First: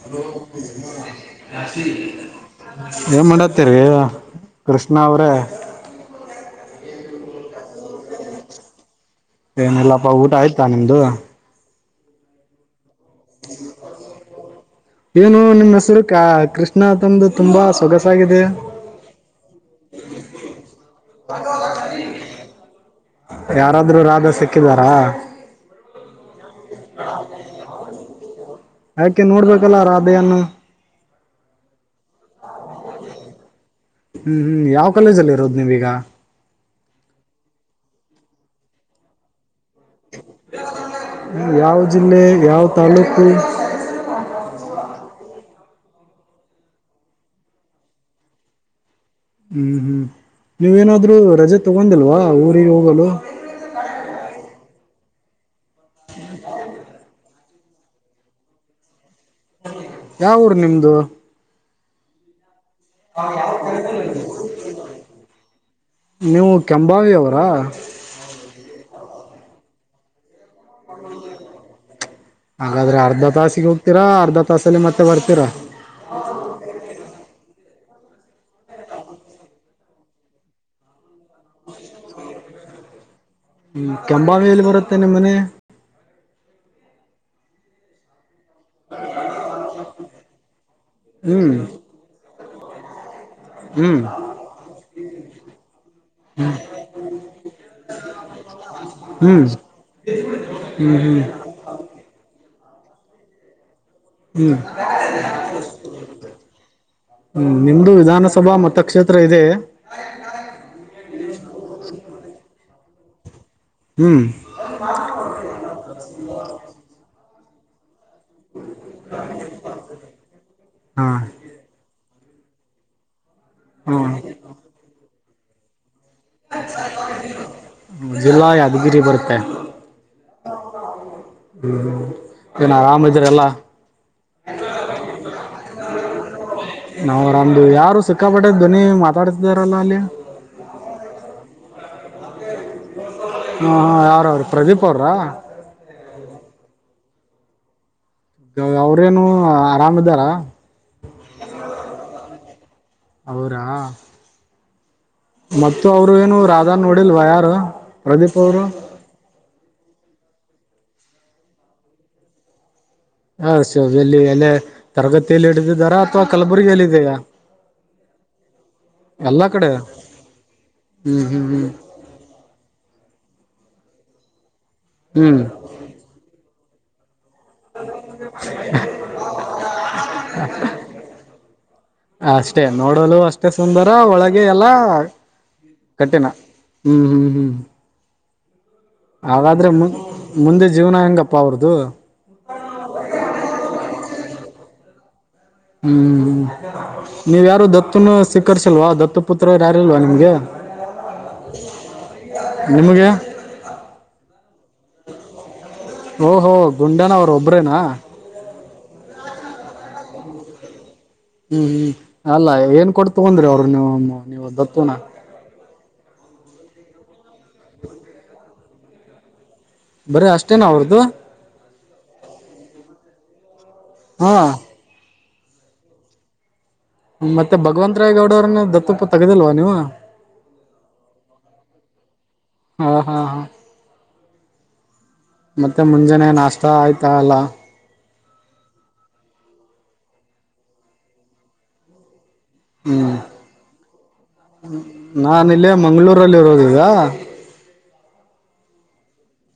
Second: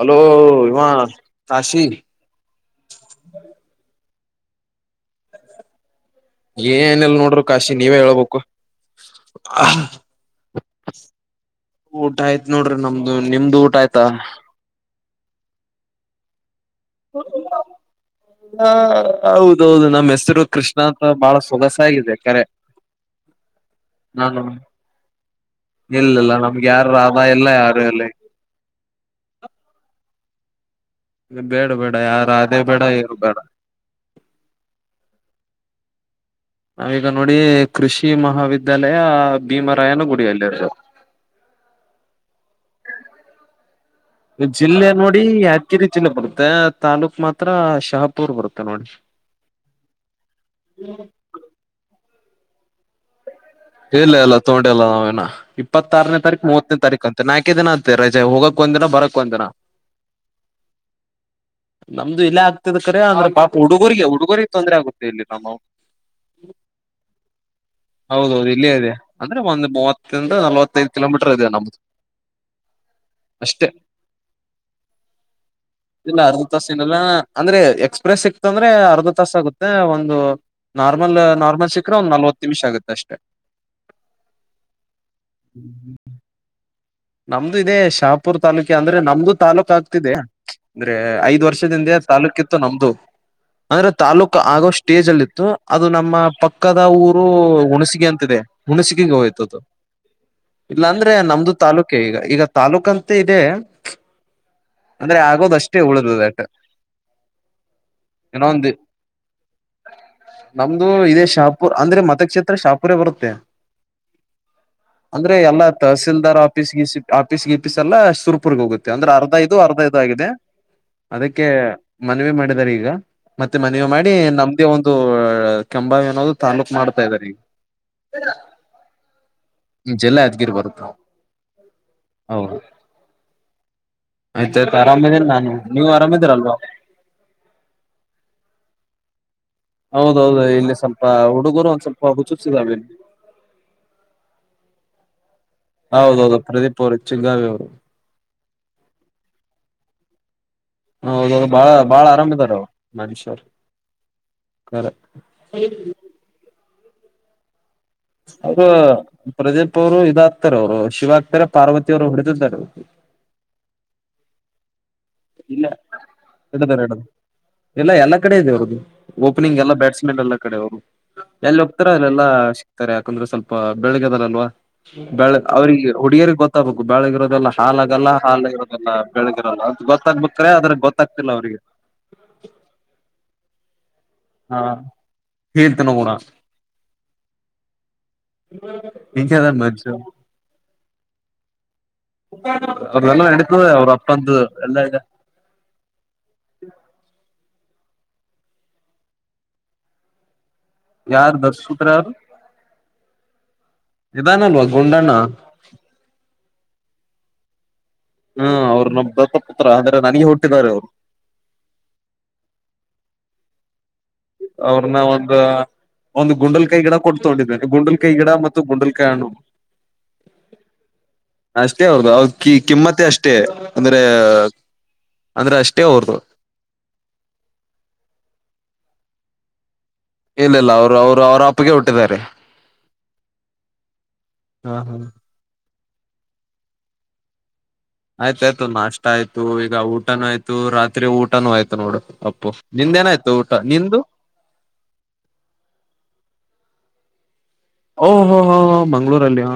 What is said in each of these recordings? Hello ಇವ ಕಾಶಿ ಏನ್ ಮಾಡತ್ತೀರಿ? ಕೃಷ್ಣ ಅವ್ರೇ. ಏನಲ್ ನೋಡ್ರಿ ಕಾಶಿ ನೀವೇ ಹೇಳ್ಬೇಕು. ಏನಿಲ್ಲಪ್ಪ ಊಟ ಆಯ್ತ್ ತ್ತ ನಿಮ್ಮ್ದು? ಊಟ ಆಯ್ತ ನೋಡ್ರಿ ನಮ್ ದು ನಿಮ್ದು ಊಟ ಆಯ್ತಾ? ಏನು ನಿನ್ನೆಸರು ಕ ಕೃಷ್ ಹ ಹೌದೌದು ನಮ್ಮ್ ಹೆಸರು ಕೃಷ್ಣ ಅಂತ ಬಹಳ ಸೊಗಸಾಗಿದೆ ಕರೆ. ಯಾರಾದ್ರೂ ರಾಧ ನಾನು ಸಿಕ್ಕಿದಾರಾ? ಮ್ಗೆ ಯಾರು ರಧಾ ಇಲ್ಲ ಯಾರು ಇಲ್ಲಿ. ಆಕೆ ನೋಡ್ಬೇಕಲ್ಲಾ ರಾಬೇಯನ್ನು. ಬೇಡ ಬೇಡಾ ಯಾರ ರಾಧೇ ಬೇಡಾ ಎರು ಬೇಡಾ. ಹ್ಮ ಹ್ಮ್ ಯಾವ ಕ್ವಾಲೇಜ ಅಲ್ಲಿ ಇರೋದ ನೀವ್ ಇಗಾ. ನಾವೀಗ ನೋಡಿ ಕೃಷಿ ಮಹಾವಿದ್ಯಾಲಯಾ ಭೀಮರಾಯನು ಗುತ್. ಹ್ಮ ಯಾವ್ ಜಿಲ್ಲೆ ಯಾವ. ತಾಲೂಕು. ಜಿಲ್ಲೆ ನೋಡಿ ಯಾದಗಿರಿ ಜಿಲ್ಲೆ ಬರುತ್ತೆ ತಾಲೂಕ್ ಮಾತ್ರಾ ಶಹಾಪುರ್ ಬರುತ್ತೆ ನೋಡಿ. ಅಹ್ಮ್ ಹ್ಮ್ ನೀವ ಏನಾದ್ರು ರಜೆ ತಗೊಂಡಿಲ್ವಾ. ಆ ಊರಿಗ ಹೋಗಲು. ಇಲ್ಲ ಎಲ್ಲಾ ತೊಂಡೆಲ್ಲಾ ನಾವೇನ. ಣ್ಹಾ ಟಿಪ್. ಇಪ್ಪತ್ತಾರನೇ ತಾರಿಕ್ ಮೂವತ್ತನೇ ತಾರಿಕ ಅಂತೆ ನಾ. ಕ್ಕೆ ದಿನಾ ಆತ್ತೆ ರಜಾ ಹೋಗಕ್ ಒಂದ ದಿನ ಬರಕ್. ಒಂದಿನ ಯಾವ ಊರ ನಿಮ್ದು. ನಮ್ದು ಇಲ್ಲ್ಯಾದ. ತ್ತಿದ ಕಡೆ ಅಂದ್ರ ಪಾಪ ಹುಡುಗೊರಿಗೆ ಹುಡುಗೊರಿಗೆ ತೊಂದ್ರರೆ ಆಗುತ್ತೆ ಇಲ್ಲಿ ನಮ್ಮವು ನೀವು ಕೆಂಬಾವಿ ಅವರಾ ಹೌದೌದ. ಅಂದ್ರೆ ಒಂದ್ ಮೂವತ್ತಿಂದ ನಲ್ವತ್. ಹಾಗಾದ್ರೆ ಅರ್ಧಾ ತಾಸಿಗೆ ಅಷ್ಟೇ ಹೋಗ್ತೀರಾ ಅರ್ಧಾ ತಾಸಲ್ಲಿ ಮತ್ತೆ ಬರ್ತೀರಾ. ಇಲ್ಲ ಅರ್ಧ ತಾಸ ಏನಲ್ಲ ಅಂದ್ರೆ ಎಕ್ಸ್ಪ್ರೆಸ್ ಸಿಕ್ತಂದ್ರೆ ಅರ್ಧಾ ತಾಸ ಆಗುತ್ತೆ ಒಂದು ನಾರ್ಮಲ್ ನಾರ್ಮಲ್ ಸಿಕ್ಕ್ರೆ ಒಂದ್ ನಲ್ವತ್ತ ನಿಮಿಷ ಆಗುತ್ತೆ ಅಷ್ಟೆ. ಹ್ಮ ಕೆಂಬಾವಿಯಲ್ಲಿ ಬರತೇ ನಿಮ್ ಮನಿ. ನಮ್ದು ಇದೆ ಶಾಪ್. ಪುರ್ ತಾಲೂಕಿ ಅಂದ್ರೇ ನಮ್ದು ತಾಲೂಕ ಆದ್. ತ್ತಿದ್ದೆ. ಅಂದ್ರೆ ಐದ್ ಹ್ಮ್ ವರ್ಷದ ಹಿಂದೆ ತಾಲೂಕ ಇತ್. ತ್ತ ನಮ್ದು. ಅಂದ್ರೆ ಹ್ಮ್ ಹ್ಮ್ ತಾಲೂಕ್ ಆಗೋ ಸ್ಟೇಜ್ ಅಲ್ಲಿ ಇತ್ತು ಅದು ನಮ್ಮ ಪಕ್ಕದ ಊರು ಹುಣಸಿಗೆ ಅಂತಿದೆ ಹುಣಸಗಗೆ ಹ್ಮ್ ಹೋಯ್ತುದು ಇಲ್ಲಾ ಹ್ಮ್ ಅಂದ್ರೆ ಹ್ಮ್ ನಮ್ದು. ತಾಲೂಕ್ಕೆ ಈಗ ಈಗತ. ತಾಲ್ಲೂಕ ಅಂತೆ ಇದೆ. ಅಂದ್ರೆ ಆಗೋದ ಅಷ್ಟೇ ಉಳಿದದ ಯಾಕ ಹ್ಮ್ ನಿಮ್ದು ವಿಧಾನಸಭಾ ಇನೊಂದಿ ಮತಕ್ಷೇತ್ರ ಇದೆ ನಮ್ದು ಇದೇ ಶಾಪುರ್ ಅಂದ್ರೆ ಮತಕ್ಷೇತ್ರ ಶಾಪ. ಪೂರೆ ಬರುತ್ತೆ. ಹ್ಮ್ ಅಂದ್ರೆ ಎಲ್ಲಾ ತಹಸೀಲ್ದಾರ್ಪ. ಸಿಟ್ ಆಫೀಸ್ ಗಿಪಿಸ್ ಎಲ್ಲಸ. ತುರ್ಪುರ್ಗೆ ಹೋಗುತ್ತೆ ಅಂದ್ರೆ ಅರ್ಧಾ ಇದು ಅರ್ಧಾ ಇದು ಆಗಿದೆ ಹಾ ಅದಕ್ಕೆ. ಮನವಿ ಮಾಡಿದಿದ್ದಾರೆ ಈಗ. ಮತ್ತೆ ಮನವಿ ಮಾಡಿ ಹ್ಮ ನಮ್ದೇ ಒಂದು. ರ ಕೆಂಬಾವಿ ಅನ್. ಜಿಲ್ಲಾ ಯಾದಗಿರಿ ಬರುತ್ತೆ. ಜಿಲ್ಲಾ ಯಾದಗಿರ್. ಬರುತ್ತೊ. ಹ್ಮ್ ಹ್ಮ್ ಏನ ಆರಾಮ್ ಇದಿರಲ್ಲಾ ಆಯ್ತಾಯ್ತು ಆರಾಮಿದೇನೆ ನಾನು ನೀವು ಆರಾಮಿದೀರಲ್ವಾ ನಾವು ಆರಮದೇವಿ ಯಾರು ಸಿಕ್ಕಾಪಟ್ಟೆ ಧ್ವನಿ ಮಾತ್. ಹೌದ ಹೌದು ಇಲ್ಲಿ ಸ್ವಲ್ಪ ಹುಡುಗರು ಒಂನ್ ಸ್ವಲ್ಪ. ವ ಹಚ್ಚುಚು ಚಿದ್ದಾವೆನ್. ಹ ಹಾ ಯಾರ ಅವ್ರ ಪ್ರದೀಪ್ ಅವ್ರಾ. ಹೌದೌದು ಪ್ರದೀಪ್ ಅವ್ರಿದ್. ಚಿಂಗಾವಿ ಅವ್ರು. ಗ ಅವ್ರೇನು ಆರಾಮ ಇದ್ದಾರಾ. ಹೌದು ಬಾಳ ಬಾಳ ಆರಾಮ್ ಇದಾರ ಅವ್ರ ಮನಷ್ಯರು. ಅವರಾ ಕರ. ಮತ್ತು ಅವ್ರ ಏನು ರಾ. ಝಾನ್ ನೋಡಿಲ್ವಾ ಯಾರು. ಪ್ರದೀಪ್ ಅವರು ಅವ್ರು ಪ್ರದೀಪ್ ಅವರು ಇದಾದ. ತ್ತರ ಅವ್ರು ಶಿವಾ ಆಗ್ತಾರೆ ಪಾರ್ವತಿಯವ್ರು ಹೊಡಿದ್ದಾರೆ ಅವ್ಗಿ. ಹಾ ಶೀವ ಎಲ್ಲಿ ಏನ. ಇಲ್ಲ ಹಿಡಿದೇರೆಡೊ ಇದೆಯಾ ಇಲ್ಲ ಎಲ್ಲಾ ಕಡೆ ಇದೆ ಅವ್ರದು ಎಲ್ಲಾ ಓಪನಿಂಗ್ ಎಲ್ಲ ಕಡೆ ಬ್ಯಾಟ್ಸ್ಮನ್ ಎಲ್ಲಾ ಕಡೆ ಅವರು ಹ್ಮ್ ಹ್ಮ್ ಎಲ್ಲಿ ಹ್ಮ್ ಹೋಗ್ತಾರೆ ಅಲ್ಲೆಲ್ಲಾ ಸಿಕ್ತಾರೆ ಯಾಕಂದ್ರೆ ಸ್ವಲ್. ಪ ಬೆಳಿಗಿದರಲ್ವಾ. ಹ್ಮ್ ಬೆಳ್ಳಗ ಅವ್ರಿಗೆ ಹುಡುಗಿಯರ್ಗ್ ಗೊತ್ತ. ತ್ತಬುಕು ಬೆಳ್ಳಗ ಇರೊದ. ದನ್ನಾ ಶಾನಗಲ್ಲಾ ಹಾಲಗ ಇರೋದಲ್ಲ ಬೆಳಗಿರಲ್ಲ ಅಂತ ಗೊತ್ತ್. ಅಹ್ ಅಷ್ಟೇ ನೋಡಲು ಅಷ್ಟೇ ಸುಂದ. ದೊ ಒಳಗೆ ಹಾ ಎಲ್ಲಾ ಹೇಳ್ತನ ಗುಣ ಕಠಿಣ ಹ್ಮ್ ಹ್ಮ್ ಹ್ಮ್. ಹಿಂಗದ ಹಾಗಾದ್ರೆ ಮಜ ಮು ಮುಂದೆ ಜೀವನ ಹೆಂಗಪ್ಪಾ ಅವ್ರದು. ಅದೆಲ್ಲ ನಡಿತದ. ಅವ್ರ ಅಪ್ಪಂದು ಎಲ್ಲಾ ಇದೆ. ಹ್ಮ್ ನೀವ್ ಯಾರು ದಪ್ಪ. ಸ್ವೀಕರಿಸಿಲ್ಲ ದತ್ತು ಪುತ್ರರ್ ಯಾರು ಇಲ್ವಾ ನಿಮ್ಗೆ. ಯಾರ ದಶಪುತ್ರ ಯಾರೂ ನಿಮ್ಗೆ ಇದಾನಲ್ವಾ. ಗುಂಡಣ್ಣ. ಓಹೋ ಗುಂಡಣ್ಣ ಅವರು ಒಬ್ರೇನಾ. ಹ್ಮ್ ಅವ್ರ ನಮ್ ದತ್ತಪುತ್ರ ಅಂದ್ರೆ ನನಗೆ ಹುಟ್ಟಿದ್ದಾರೆ ಅವ್ರು. ಹ್ಮ್ ಹ್ಮ್ ಅಲ್ಲ ಏನ್ ಕೊಡ್ ತಗೊಂಡ್ರಿ ಅವ್ರ ನೀವು. ನೀವು ದತ್ತುನ ಅವ್ರನ್ನ ಒಂದು. ಒಂದು ಗುಂಡಲ್ ಕೈ ಗಿಡ ಕೊಟ್. ತಗೊಂಡಿದ್ದಾರೆ ಗುಂಡಲ್ ಕೈ ಗಿಡ ಮತ್ತ. ಗಂಡಲ್ ಕಾಯಿ ಹಣ್ಣು. ಬರೀ ಅಷ್ಟೇನ ಅವ್ರದ್ದು ಅಷ್ಟೇ ಹೊರದು ಅವಿ ಕಿಮ್ಮತ್ತ ಅಷ್ಟೇ. ಅಷ್ಟೇ. ಅಂದ್ರೆ. ಹಾ ಅಂದ್ರೆ ಅಷ್ಟೇ ಅವ್ರ್ದು. ಮತ್ತೆ ಭಗವಂತ್ ರಾಯ್ ಗೌಡ ಅವ್ರನ್ನ ದತ್ತುಗೆ ತಗದಿಲ್ವ ನೀವು. ಇಲ್ಲ ಇಲ್ಲ ಅವರು ಅವ್ರು ಅವ್ರ ಅಪ್ಪಗೆ ಹುಟ್ಟಿದ್ದಾರೆ. ಹಾ ಹಾ ಹಾ ಹ್ಮ ಹ್ಮ. ಮತ್ತೆ ಮುಂಜಾನೆ ನಾಷ್ಟ ಆಯ್ತಾ ಅಲ್ಲ. ಆಯ್ತಾಯ್ತು ನಾಷ್ಟ ಆಯ್ತು ಈಗ ಊಟನು ಆಯ್ತು ರಾತ್ರಿ ಊಟನು ಆಯ್ತು ನೋಡು ಅ. ಹ್ಮ್ ನಾನ್ ಇಲ್ಲೇ ಮಂಗ್ಳೂರಲ್ಲಿರೋದ ಈಗ. ಓಹ ಹೊ ಹೊ ಹ ಮಂಗಳೂರಲ್ಲಿ ಹಾ.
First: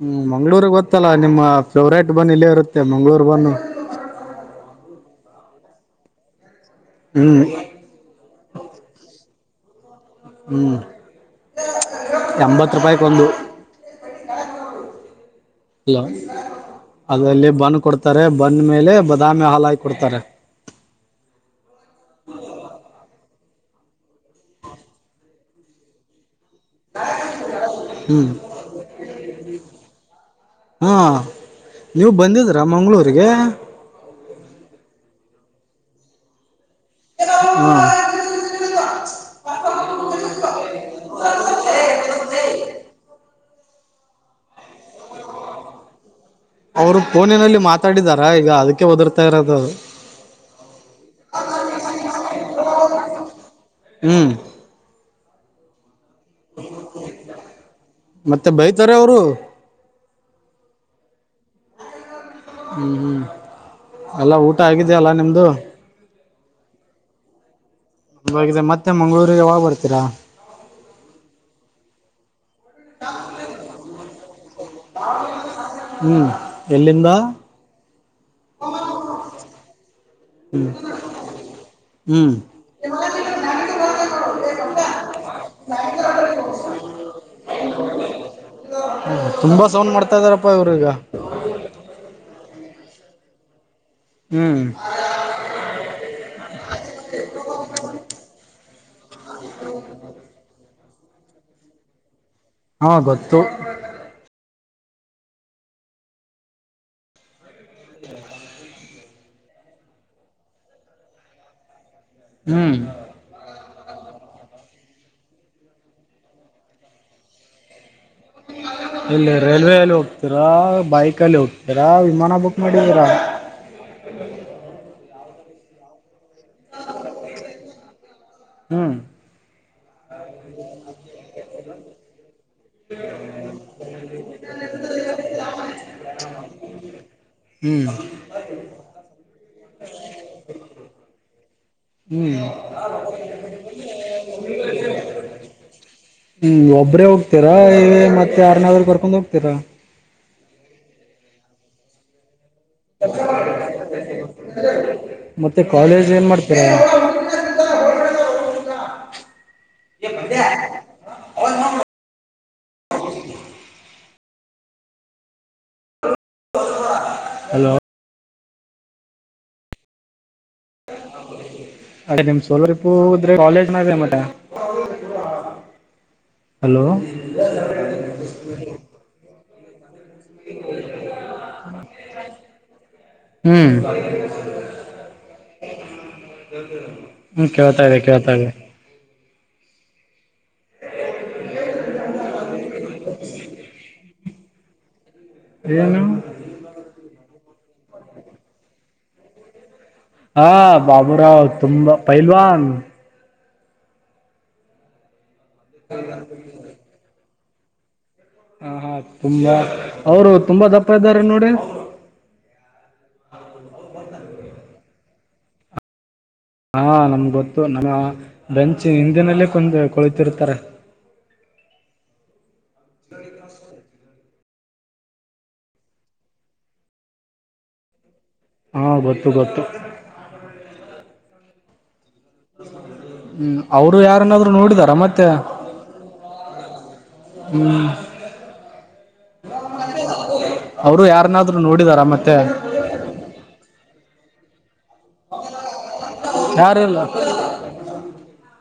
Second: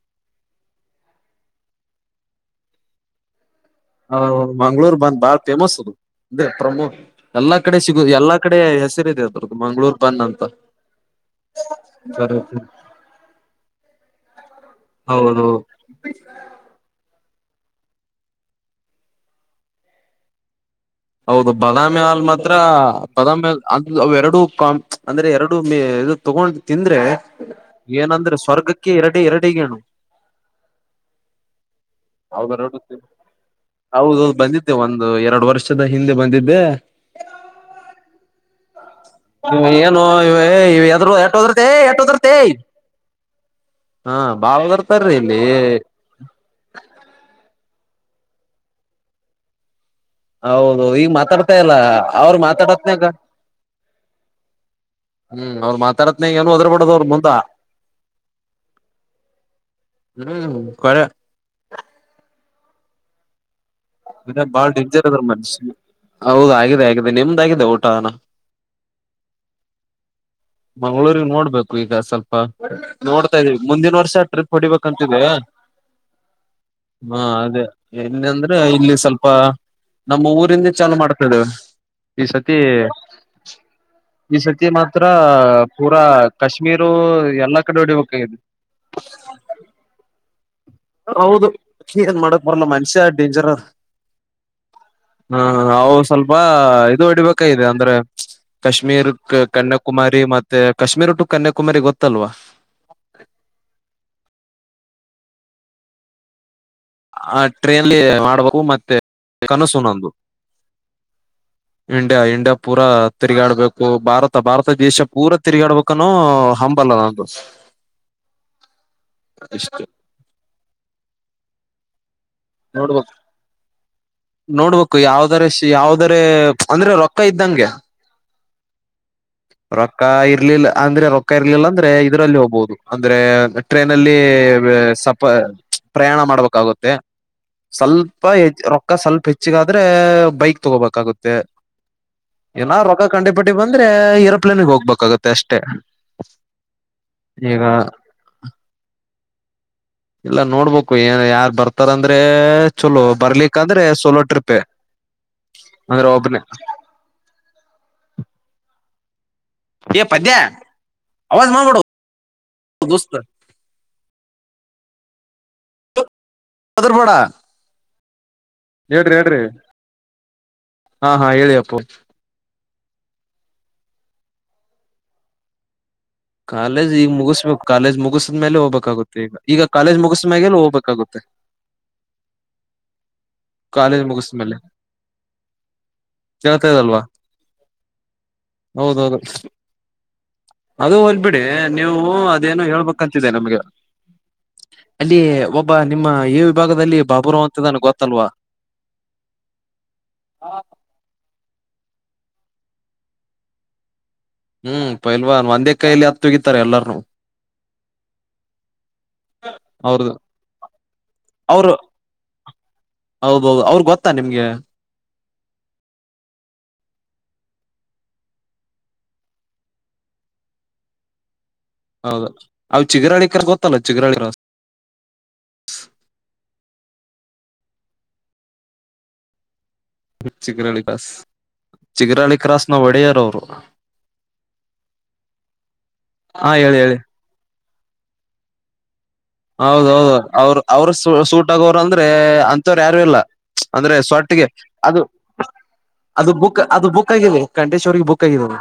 ಹ್ಮ್ ಮಂಗಳೂರು ಗೊತ್ತಲ್ಲಾ ನಿಮ್ಮ ಫೇವರೇಟ್ ಬನ್ ಇಲ್ಲ ಇರುತ್ತೆ ಮಂಗಳೂರು ಬನ್. ಹ ಮಂಗಳೂರು ಬನ್ ಬಹಳ ಫೇಮಸ್ ಅದು ಅದೇ. ಪ್ರಮೋ ಹ್ಮ್ ಎಲ್ಲಾ ಕಡೆ ಸಿಗ ಎಲ್ಲಾ ಕಡೆ ಹೆಸರಿದೆ ಅದು. ಮಂಗಳೂರು. ಬನ್ ಅಂತ ಹ್ಮ್ ಬರ ಎಂಬತ್ತು ರೂಪಾಯಿಕ್ ಒಂದು ಹೌದ್ ಹೌ. ಅದರಲ್ಲಿ ಬನ್ ಕೊಡ್ತಾರೆ ಬನ್ ಮೇಲೆ ಬಾದಾಮಿ ಹಾಲು ಹಾಕಿ ಕೊಡ್ತಾರೆ. ಹೌದು ಬಾದಾಮಿ ಹಾಲ್ ಮಾತ್ರ ಬಾದಾಮಿ ಹಾಲು. ಅ ಎರಡು ಕ ಅಂದ್ರೆ ಎರಡು ಒಮ್ಮೆ ಇದು. ತಗೊಂಡ ತಿಂದ್ರೆ ಹ್ಮ್ ಏನಂದ್ರೆ ಸ್ವರ್ಗಕ್ಕೆ ಎರಡ ಎರಡಗಏನು ಹಾ ನೀವು ಬಂದಿದ್ರಾ ಮಂಗ್ಗಳೂರಿಗೆ ಹೌದೌ ಬಂದಿದ್ದೆ ಒಂದು ಎರಡು ವರ್ಷ ವರ್ಷದ ಹಿಂದೆ ಬಂದಿದ್ದೆ ಹಾ [inaudible] ಏನು ಎದ್ರೂ ಎಟ ಒದ್ರತೆ ಎಟ ಒದ್ರತೆ ಹಾ ಬಾಳ ಒದರ್ತಾರಿ ಇಲ್ಲಿ ಅವರು ಪೋನಿನಲ್ಲಿ ಮಾತ್ರ ಮಾತಾಡಿದಾರಾ ಈಗ ಅದಕ್ಕೆ ಒದರ್ತಾ ಇರೋದು ಹೌದು ಈಗ ಮಾತಾಡ್ತಾ ಇಲ್ಲ ಅವ್ರ ಮಾತಾಡತ್ನಗ ಹ್ಮ್ ಹ್ಮ್ ಅವ್ರು ಮಾತಾಡ ಏ ಒದರಬಡದ ಅವರ ಮುಂದಾ ಮತ್ತೆ ಬೈತಾರೆ ಅವರು ಹ್ಮ್ ಕರೇ ಹ್ಮ ಹ್ಮ ಎಲ್ಲಾ ಇದ ಊಟ ಬಾಳ ಡೇಂಜರ್ ಆಗಿದ್ಯಲ್ಲಾ ಅದ್ರ ನಿಮ್ದು ಮನುಷ್ಯ ಹೌದ ಆಗಿದೆ ನಿಮ್ದ್ ಆಗಿದೆ ಊಟ ಹಾಗಿದೆ ಮತ್ತೆ ಮಂಗಳೂರಿಗೆ ಯಾವಗ ಬರ್ತೀರಾ ಮಂಗಳೂರಿ ನೋಡ್ಬೇಕು ಈಗ ಸ್ವಲ್ಪ ನೋಡ್ತಾ ಇದೀವಿ ಮುಂದಿನ ವರ್ಷ ಟ್ರಿಪ್ ಹೊಡಿಬೇಕಂತಿದೆ ಹ್ಮ್ ಎಲ್ಲಿಂದ ಎಲ್ಲ ಅಂದ್ರೆ ಇಲ್ಲಿ ಸ್ವಲ್ಪ ನಮ್ಮ ಊರಿಂದ ಚಲು ಮಾಡ್ತದೆ ಈ ಹ್ಮ್ ಸತಿ ಈ ಸತಿ ಮಾತ್ರ ಪ ಪೂರಾ ಕಾಶ್ಮೀರು ಎಲ್ಲಾ ಕಡೆ ಹೊಡಿಬೇಕದೆ ತುಂಬಾ ಸೌಂಡ್ ಮಾಡ್ತಾ ಇದಾರಪ್ಪಾ ಇವ್ರು ಈಗ ಹೌದು ಕಷ ಮಾಡ ಬರಲ್ಲ ಮನುಷ್ಯ ಡೇಂಜರ್ ಅರ ಹ್ಮ್ ಹಾ ಅವು ಸ್ವಲ್ಪ ಇದು ಹೊಡಿಬೇಕ ಇದೆ ಅಂದ್ರೆ ಕಾಶ್ಮೀರ್ ಕನ್ಯಾಕುಮಾರಿ ಮತ್ತೆ ಕಶ್ಮೀರ ಟು ಕನ್ಯಕಮಾರಿ ಗೊತ್ತಲ್ವಾ ಹಾ ಗೊತ್ತು ಆ ಟ್ರೆನ್ಲಿ ಆಡಬೇಕು ಮಾಡ್ಬೇಕು ಮತ್ತೆ ಏ ಕನಸು ನಂದು. ಇಂಡಿಯಾ ಇಂಡಿಯಾ ಹ್ಮ್ ಪೂರಾ ತಿರುಗಾಡ್ಬೇಕು. [unintelligible] ಭಾರತ ಭಾರತ ದೇಶ ಪೂರ ತಿರುಗಾಡ್ಬೇಕಾನೂ ಹಂಬಲ ನಂದು. ಇಲ್ಲಿ ರೈಲ್ವೆ ಇಷ್ಟೇ ಅಲ್ಲಿ ಹೋಗ್ತೀರಾ ಬೈಕಲಿ ಹೋಗ್ತೀ. ಎರಾವ್ ವಿಮಾನ ಬುಕ್ ಮಾಡಿದೀರಾ ನೋಡ್ಬೇಕು ನೋಡ್ಬೇಕು ಯಾವ್ದ. ದರಶಿ ಯಾವುದರೆ ಅಂದ್ರೆ ರೊಕ್ಕ ಇದ್ದಂಗೆ ಹ್ಮ್ ರೊಕ್ಕ ಇರ್ಲಿಲ್ಲ ಅಂದ್ರೆ ರೊಕ್ಕ ಇರ್ಲಿಲ್ಲ ಅಂದ್ರ [unintelligible] ಇದರಲ್ಲೋಗ್ ಹೋಗಬೋದು ಅಂದ್ರೆ ಟ್ರೈನ್ ಅಲ್ಲಿ ಸಫ್ ಪ್ರಯಾಣ ಮಾಡ್ಬೇಕಾಗುತ್ತೆ ಹ್ಮ್ ಸ್ವಲ್ಪ ರೊಕ್ಕ ಸ್ವಲ್ಪ ಹೆಚ್ಚಗ್. ಆದ್ರೆ ಬೈಕ್ ತಗೋಬೇಕಾಗುತ್ತೆ ಹ್ಮ್ [inaudible] ಏನ ರೊಕ್ಕ ಕಂಡಿಪಟ್ಟಿ ಬಂದ್ರೆ ಏರೋಪ್ಲೇನ್ಗೆ ಹೋಗ್ಬೇಕಾಗತ್ತೆ ಅಷ್ಟೇ ಹ್ಮ ಒಬ್ರೇ ಹೋಗ್ತೀರಾ ಈಗ ಇ ಮತ್ತೆ ಆರನಾದ್ರು ಕರ್ಕೊಂಡ್ ಹೋಗ್ತೀರಾ. ಇಲ್ಲ ನೋಡ್ಬೇಕು ಏನ್ ಯಾರ್ ಬರ್ತಾರಂದ್ರೆ. ಚಲೋ ಬರ್ಲಿಕ್ಕಂದ್ರೆ ಸೋಲೋ ಟ್ರಿಪೆ [inaudible] ಮತ್ತೆ ಅಂದ್ರೆ ಕಾಲೇಜ್ ಏನ್ ಒಬ್ನೇ ಮಾಡ್ತೀರಾ [inaudible] ಏ ಪದ್ಯ ಆವಾಜ್ ಮಾಡ್ ಬುಡು. ದೋಸ್ ಲೇ [inaudible] ಹೆದರ್ಬೇಡ ಹಲೋ ಹೇಳ್ರಿ ಹೇಳ್ರಿ ಹಾ ಹಾ ಹೇಳಿ ಅಪ್ ಅದೇ ನಿಮ್ ಸೋಲೊ ಟ್ರಿಪ್ಪು ಪೂದ್ರೆ ಕಾಲೇಜ್ ನೇತ್ತ [unintelligible] ಕಾಲೇಜ್ ಈಗ್ ಮುಗಿಸ್ಬೇಕು ಕಾಲೇಜ್ ಮುಗಸದ್ಮೇಲೆ ಹೋಗ್ಬೇಕಾಗುತ್ತೆ ಈಗ. ಈಗ ಕಾಲೇಜ್ ಮುಗುಸ್ ಮೆಗೆಲ್ ಹೋಗ್ ಬೇಕಾಗುತ್ತೆ. ಹ್ಮ್ ಕಾಲೇಜ್ ಮುಗಸ್ದ್ ಮೇಲೆ ಹ್ಮ್ ಕೇಳ್ತಾ ಇದೆ ಕೇಳ್ತಾ ಇದೆ ಹೌದೌದು ಅದು ಹೋದ್ಬಿಡಿ ನೀವು ಅದೇನು ಹೇಳ್ಬೇಕು. ಕಂತಿದೆ ನಮ್ಗೆ. ಅಲ್ಲಿ ಒಬ್ಬ ಏನು ನಿಮ್ಮ ಈ ವಿಭಾಗದಲ್ಲಿ ಬಾಬು ಅಂತ. ಎಷ್ಟಿದ್ದಾನೆ ಗೊತ್ತಲ್ವಾ. ಹಾ ಬಬುರಾವ. ತುಂಬ ಪೈಲ್ವಾನ್. ಹ್ಮ್ ಪೈಲ್ವಾನ್. ಒಂದೇ ಕೈಯಲ್ಲಿ ಹತ್ ತಗಿತಾರೆ ಎಲ್ಲನು. ಹ ಹಾ ತುಂಬಾ ಅವ್ರದು ಅವರು ತುಂಬಾ ದಪ್ಪ ಇದ್ದಾರೆ ನೋಡ್ರಿ. ಅವ್ರು ಗೆ. ಹಾ ನಮ್ಗೆ ಗೊತ್ತು ನಮ್ಮ ಬೆಂಚ್ ಹಿಂದಿನಲ್ಲೇ ಕುಂದು ಕುಳಿತಿರ್ತಾರೆ ಹೌದು ಅವ್ ಚಿಗರಾಳಿಕ ಗೊತ್ತಲ್ಲ ಚಿಗರಾ ರ. ಹಾ ಗೊತ್ತು ಗೊತ್ತು. ಹ ಚಿಕರಳಿ ಬಸ್. ಹ್ಮ್ ಅವರು ಯಾರನಾದ್ರು ನೋಡಿದಾರ ಮತ್ತೆ. ಹಾ ಹೇಳಿ ಹೇಳಿ ಮ್. ಹೌದೌದು ಅವ್ರ ಅವ್ರ ಸೂಟ್ ಯಾರನ್ನಾದ್ರು ಆಗೋರು ನೋಡಿದಾರ ಅಂದ್ರೆ ಮತ್ತೆ ಅಂತವರು ಯಾರು ಇಲ್ಲ ಅಂದ್ರೆ ಸ್ವಾಟ್ಗೆ. ಅದು ಅದು ಬುಕ್ ಅದು ಯಾರಿಲ್ಲ ಬುಕ್ ಆಗ ಕಂಠೇಶ್ವರಿಗೆ ಬುಕ್ ಆಗಿದ್ದವು.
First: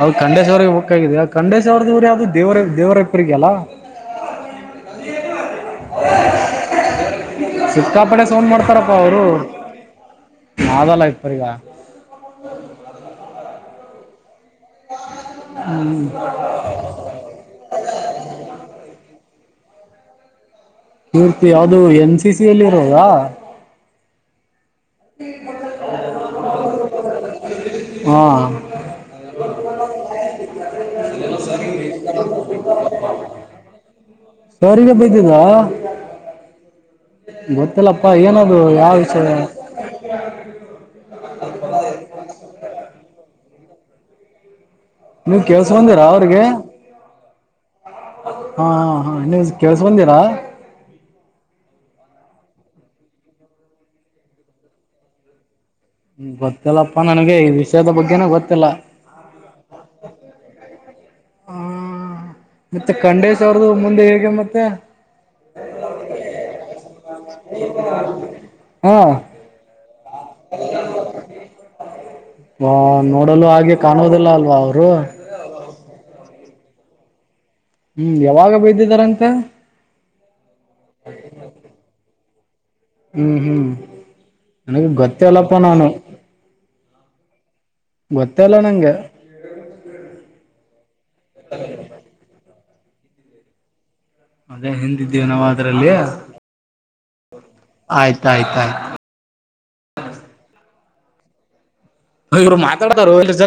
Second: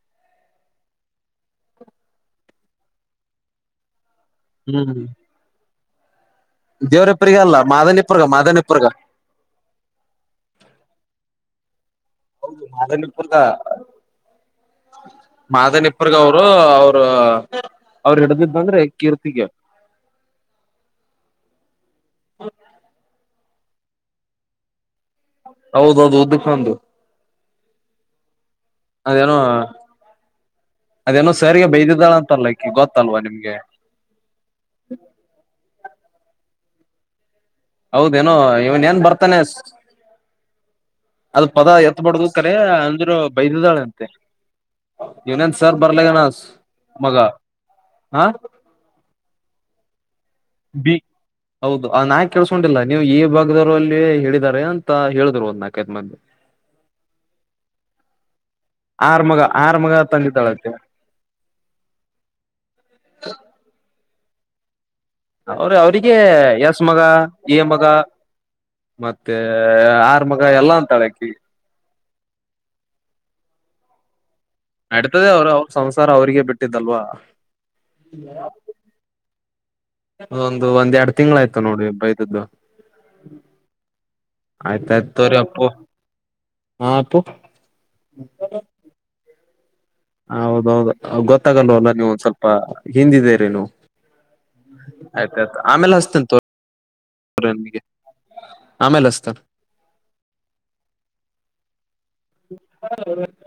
ಅದು ಖಂಡೇಶ್ವರಗೆ ಬುಕ್ಕಾಗಿದೆ ಖಂಡೇಶ್ವರದವ್ರರು ಯಾವ್ದು ದೇವರ ದೇವರ ಇಪ್ಪರಿಗೆ ಅಲ್ಲಾ. ಹ್ಮ್. ದೇವ್ರಪ್ಪರಿಗ ಅಲ್ಲ [unintelligible] ಸಿಕ್ಕಾಪಟ್ಟೆ ಮಾದನಿಪ್ಪರ್ಗ ಸೌೊಂಡ್ ಮಾದನಿಪ್ಪರ್ಗ ಮಾಡ್ತಾರಪ್ಪ ಅವರು ಆದಲ್ಲ ಆಯ್ತು. ಪ್ಪರಿಗ. ಹೌದು ಮಾರನಿಪುರ್ದ. ಮಾದನಿಪ್ಪರ್ಗ ಅವರು ಅವ್ರ ಅವರು ಹಿಡ್ದಿದಂದ್ರೆ ಕೀರ್ತಿಗೆ. ಕೀರ್ತಿ ಯಾವ್ದು. ಅದು ಎನ್ ಸಿ ಸಿ ಅಲ್ಲಿ ಇರೋದ. ಹೌದೌದು ಉದ್ದಕ ಒಂದು ಹಾ ಅದೇನೋ ಅದೇನೋ ಸರ್ರಿಗೆ ಬೈ್ದಿದ್ದಾಳ ಅಂತಲ್ಲ ಅಕಿ ಗೊತ್ತಲ್ವಾ ನಿಮ್ಗೆ. ಸರಿಗೆ ಬೈದಿದ ಗೊತ್ತಿಲ್ಲಪ್ಪಾ ಹೌದೇನೋ ಏನದು ಇವನ್ ಯಾವ ಏನ್ ವಿಷಯ ಬರ್ತಾನೆ ಅದ ಪದ ಎತ್ಬಡ್ದ ಕರಿ. ಅಂದ್ರು ಬೈದಿದಾಳೆ ಅಂತೆ. ನೀವ್ ಇನೇನ್ ಸರ್ ಕೇಳ್ಸ್ಕೊಂದಿರಾ ಬರ್ಲಗೇನ್ ಸ್ ಅವ್ರಿಗೆ ಮಗ ಹಾ. ಹಾ ನೀವು ಕೇಳ್ಸ್ಗೊಂದಿರ ಈ ಹೌದು ಅ ನಾಕ್ ಕೇಳಸ್ಕೊಂಡಿಲ್ಲ ನೀವು ಈ ಭಾಗದವರು ಅಲ್ಲಿ ಹೇಳಿದ್ದಾರೆ ಅಂತ ಹೇಳಿದ್ರು ಅದ್ ನ. ಹ್ಮ ಗೊತ್ತಿಲ್ಲಪ್ಪಾ ನನ್ಗೆ ಈ ವಿಷಯದ ಬಗ್ಗೆನೆ ಗೊತ್ತಿಲ್ಲ. ಆರ್ ಮಗ ಆರ್ ಮಗ ತಂದಿದ್ದಾಳಂತೆ ಹಾ ಮತ್ತೆ ಖಂಡೇಶ್ ಅವ್ರ್ದ ಮುಂದೆ ಹೇಗ್. ಹೇಗೆ ಮತ್ತೆ. ಅವ್ರ ಅವ್ರಿಗೆ ಎಸ್ ಮಗ ಏ ಮಗ ಹಾ ಮತ್ತೆ ಆರ್. ಮಗ ಎಲ್ಲಾ ಅಂತಳೆ ಹಾಕಿ. ಹಾ ನೋಡಲು ಹಾಗೆ ಕಾಣೋದಿಲ್ಲ ಅಲ್ಲ ನಡ್ತದೆ ಅವ್ರು ಅವ್ರ ಸಂಸಾರ ಅವ್ರಿಗೆ ಬಿಟ್. ಇಟ್ಟಿದ್ದಲ್ವಾ ಹ್ಮ್ ಯಾವಾಗ ಬೈದಿದಾರಂತೆ ಹ್ಮ್ ಒಂದ್ ಒಂದು ಎರಡು ತಿಂಗ್ ಆಯ್ತ್ ನೋಡಿ ಬೈ. [unintelligible] ಹ್ಮ್ ಹ್ಮ್ ನನಗೆ ಆಯ್ತಾಯ್ತು ತೋರಿ ಗೊತ್ತೆಲ್ಲಪ್ಪ ಅಪ್ಪು ನಾನು. ಹಾ ಅಪ್ಪು ಗೊತ್ತೇ ಇಲ್ಲ ನಂಗೆ [unintelligible] [unintelligible] ಗೊತ್ತಾಗಲ್ವಲ್ಲ ನೀವು ಒಂದ್ ಸ್ವಲ್ಪ ಹಿಂದಿದರಿ ನೀವು ಅದೇ ಹಿಂದಿದ್ದೀವಿ ನಾವ್ ಆಯ್ತಾಯ್ತು ಅದ್ರಲ್ಲಿ ಆಮೇಲೆ ಹಸ್ತೇನೆ ತೋರಿ ನಿಮ್ಗೆ ಆಯ್ತಾ ಆಯ್ತ್ ಆಯ್ತ್. ಆಮೇಲೆ ಹಸ್ತೇನೆ ಹೊಯ್ ಇವ್ರು ಮಾತಾಡ್ತಾರೋ [unintelligible]